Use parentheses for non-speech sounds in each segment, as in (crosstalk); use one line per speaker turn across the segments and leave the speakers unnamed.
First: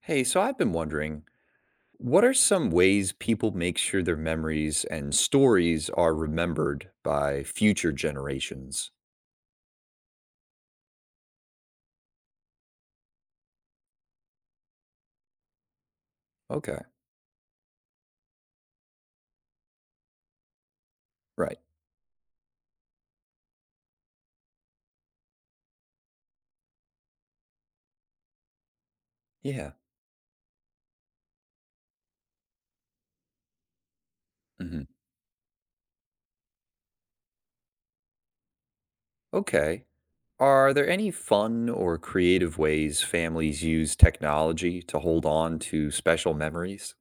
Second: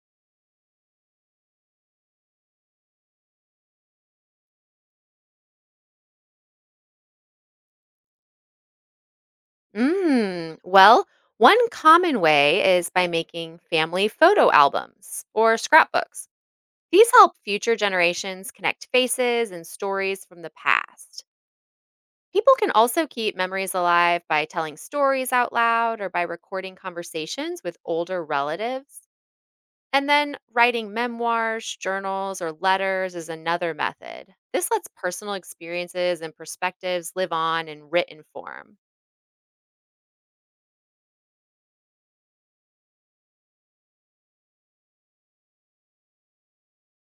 Hey, so I've been wondering, what are some ways people make sure their memories and stories are remembered by future generations?
Mm, well, one common way is by making family photo albums or scrapbooks.
Okay,
These help future generations connect faces and stories from the past.
right.
People can also keep memories alive by telling stories out loud or by recording conversations with older relatives.
Yeah.
And then writing memoirs, journals, or letters is another method. This
Hmm.
lets personal experiences and perspectives live on in written form.
Okay. Are there any fun or creative ways families use technology to hold on to special memories?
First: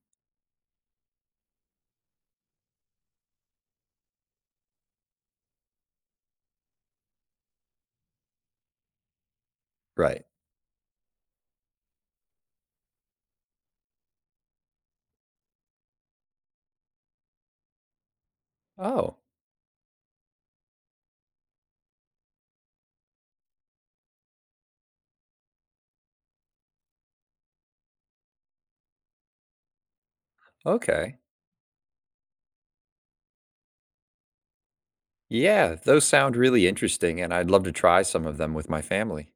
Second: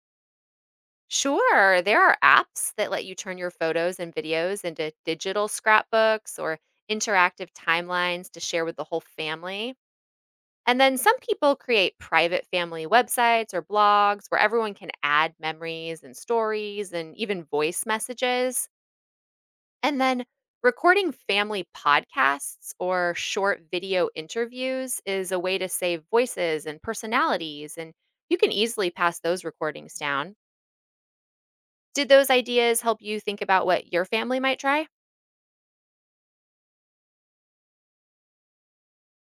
Sure. There are apps that let you turn your photos and videos into digital scrapbooks or interactive timelines to share with the whole family.
Right.
And then some people create private family websites or blogs where everyone can add memories and stories and even voice messages.
Oh,
And then recording family podcasts or short video interviews is a way to save voices and personalities. And you can easily pass those recordings down.
okay.
Did those ideas help you think about what your family might try?
Yeah, those sound really interesting, and I'd love to try some of them with my family.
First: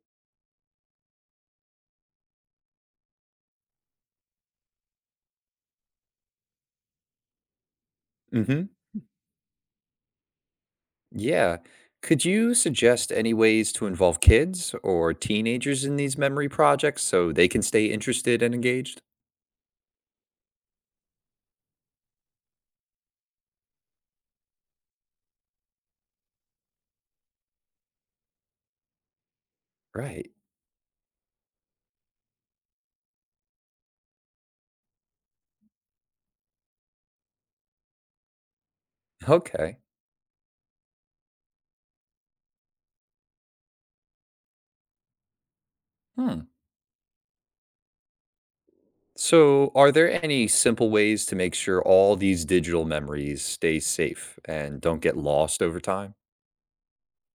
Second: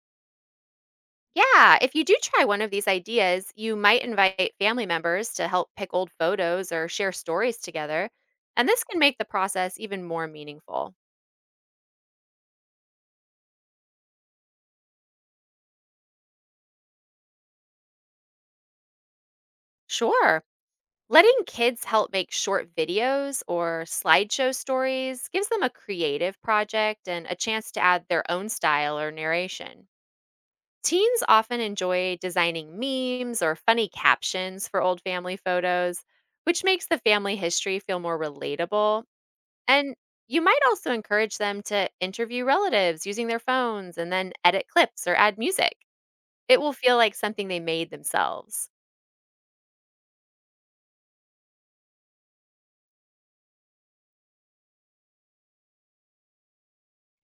Yeah, if you do try one of these ideas, you might invite family members to help pick old photos or share stories together,
Mm hmm.
and this can make the process even more meaningful.
Yeah. Could you suggest any ways to involve kids or teenagers in these memory projects so they can stay interested and engaged?
Sure. Letting kids help make short videos or slideshow stories gives them a creative project and a chance to add their own style or narration.
Right.
Teens often enjoy designing memes or funny captions for old family photos, which makes the family history feel more relatable.
Okay.
And you might also encourage them to interview relatives using their phones and then edit clips or add music.
Hmm.
It will feel like something they made themselves.
So, are there any simple ways to make sure all these digital memories stay safe and don't get lost over time?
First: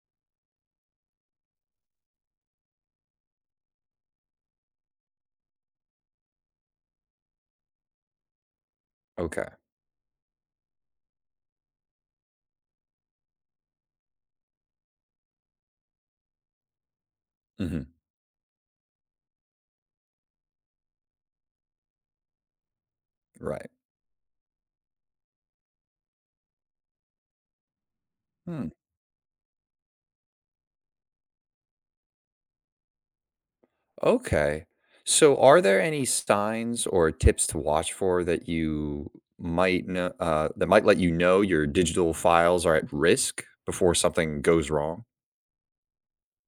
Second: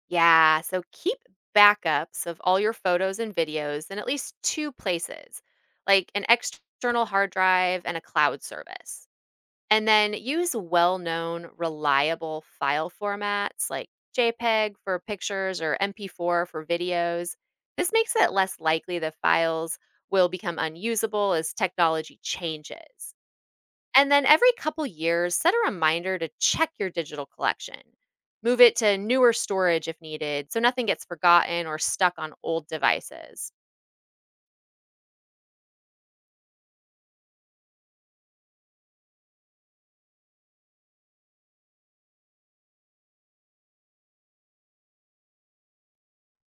Yeah, so keep backups of all your photos and videos in at least two places, like an external hard drive and a cloud service.
Okay.
And then use well known, reliable file formats like JPEG for pictures or MP4 for videos.
Hmm.
This makes it less likely the files will become unusable as technology changes.
Right.
And then every couple years, set a reminder to check your digital collection. Move
Hmm.
it to newer storage if needed, so nothing gets forgotten or stuck on old devices.
Okay. So, are there any signs or tips to watch for that you might know that might let you know your digital files are at risk before something goes wrong?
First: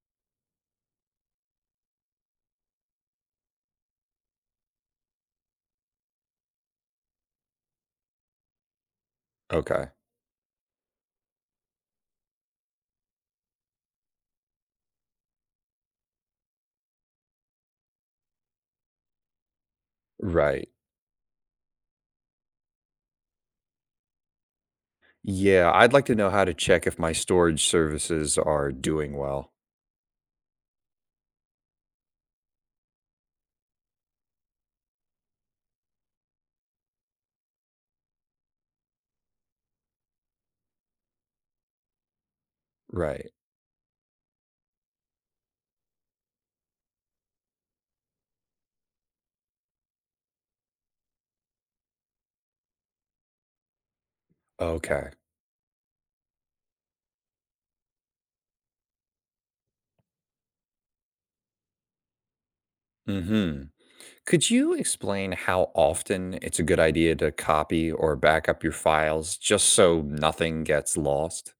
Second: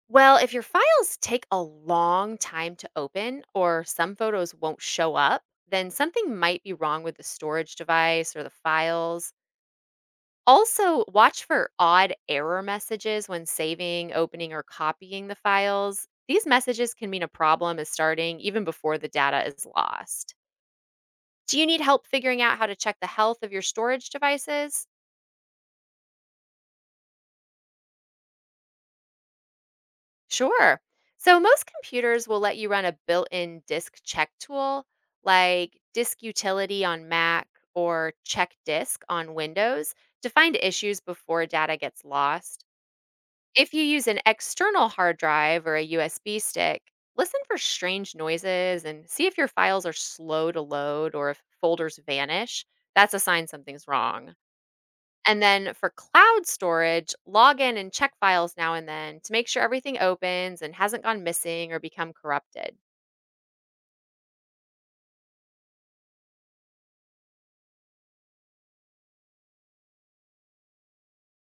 Well, if your files take a long time to open or some photos won't show up, then something might be wrong with the storage device or the files.
Okay.
Also, watch for odd error messages when saving, opening, or copying the files. These messages can mean a problem is starting even before the data is lost.
Right.
Do you need help figuring out how to check the health of your storage devices?
Yeah, I'd like to know how to check if my storage services are doing well.
Sure. So most computers will let you run a built-in disk check tool, like Disk Utility on Mac or Check Disk on Windows, to find issues before data gets lost.
Right.
If you use an external hard drive or a USB stick, listen for strange noises and see if your files are slow to load or if folders vanish. That's a sign something's wrong.
Okay.
And then for cloud storage, log in and check files now and then to make sure everything opens and hasn't gone missing or become corrupted.
Mm-hmm. Could you explain how often it's a good idea to copy or back up your files just so nothing gets lost?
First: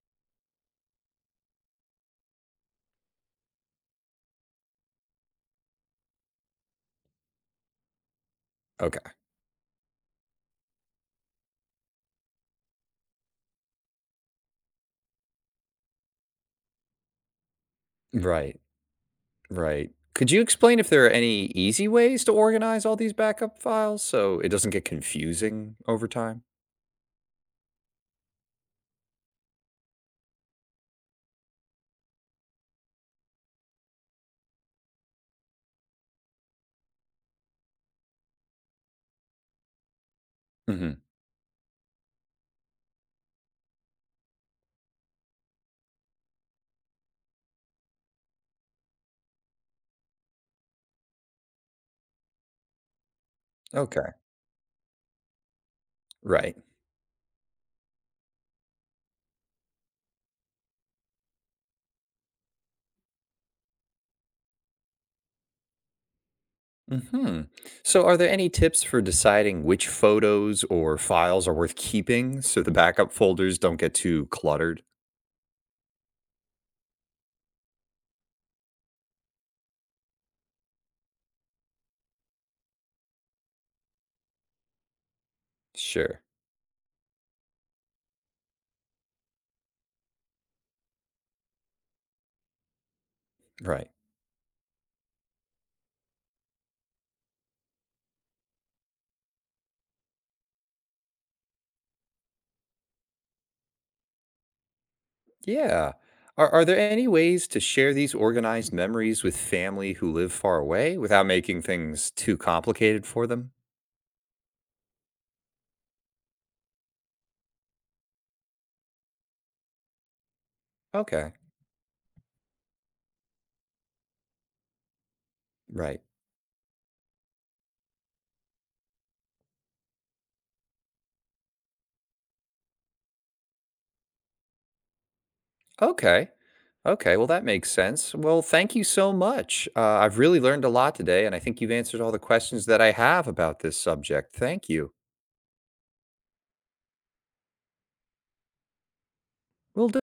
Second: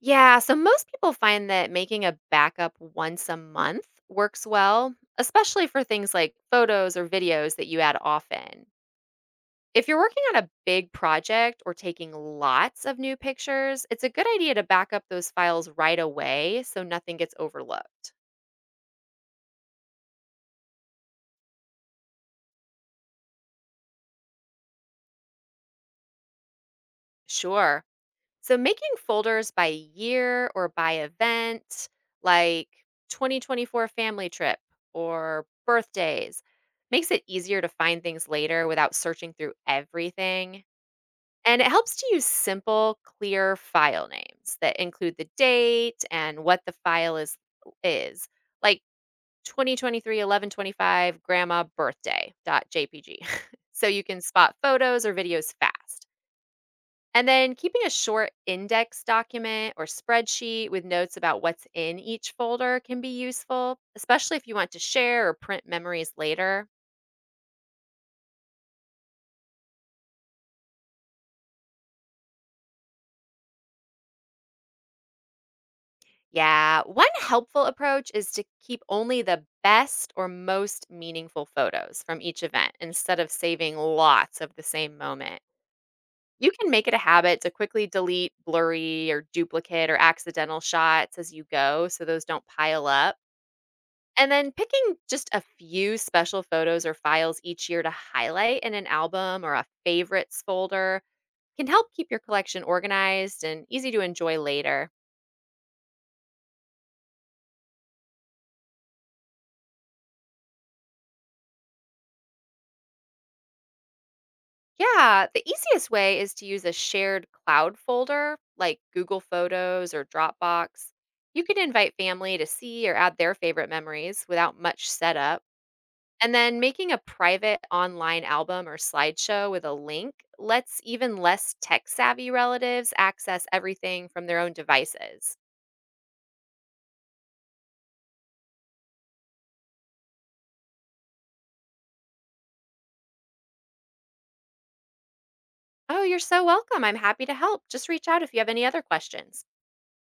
Yeah, so most people find that making a backup once a month works well, especially for things like photos or videos that you add often.
Okay.
If you're working on a big project or taking lots of new pictures, it's a good idea to back up those files right away so nothing gets overlooked.
Right. Right. Could you explain if there are any easy ways to organize all these backup files so it doesn't get confusing over time?
Sure. So making folders by year or by event, like 2024 family trip or birthdays, makes it easier to find things later without searching through everything.
Hmm.
And it helps to use simple, clear file names that include the date and what the file is, like 2023 1125 grandma birthday dot .jpg, (laughs) so you
Okay.
can spot photos or videos fast.
Right.
And then keeping a short index document or spreadsheet with notes about what's in each folder can be useful, especially if you want to share or print memories later.
Hmm. So, are there any tips for deciding which photos or files are worth keeping so the backup folders don't get too cluttered?
Yeah, one helpful approach is to keep only the best or most meaningful photos from each event instead of saving lots of the same moment.
Sure.
You can make it a habit to quickly delete blurry or duplicate or accidental shots as you go, so those don't pile up.
Right.
And then picking just a few special photos or files each year to highlight in an album or a favorites folder can help keep your collection organized and easy to enjoy later.
Yeah. Are there any ways to share these organized memories with family who live far away without making things too complicated for them?
Yeah, the easiest way is to use a shared cloud folder like Google Photos or Dropbox.
Okay.
You can invite family to see or add their favorite memories without much setup.
Right.
And then making a private online album or slideshow with a link lets even less tech savvy relatives access everything from their own devices.
Okay. Okay, well, that makes sense. Well, thank you so much. I've really learned a lot today, and I think you've answered all the questions that I have about this subject. Thank you.
Oh, you're so welcome. I'm happy to help. Just reach out if you have any other questions.
Will do.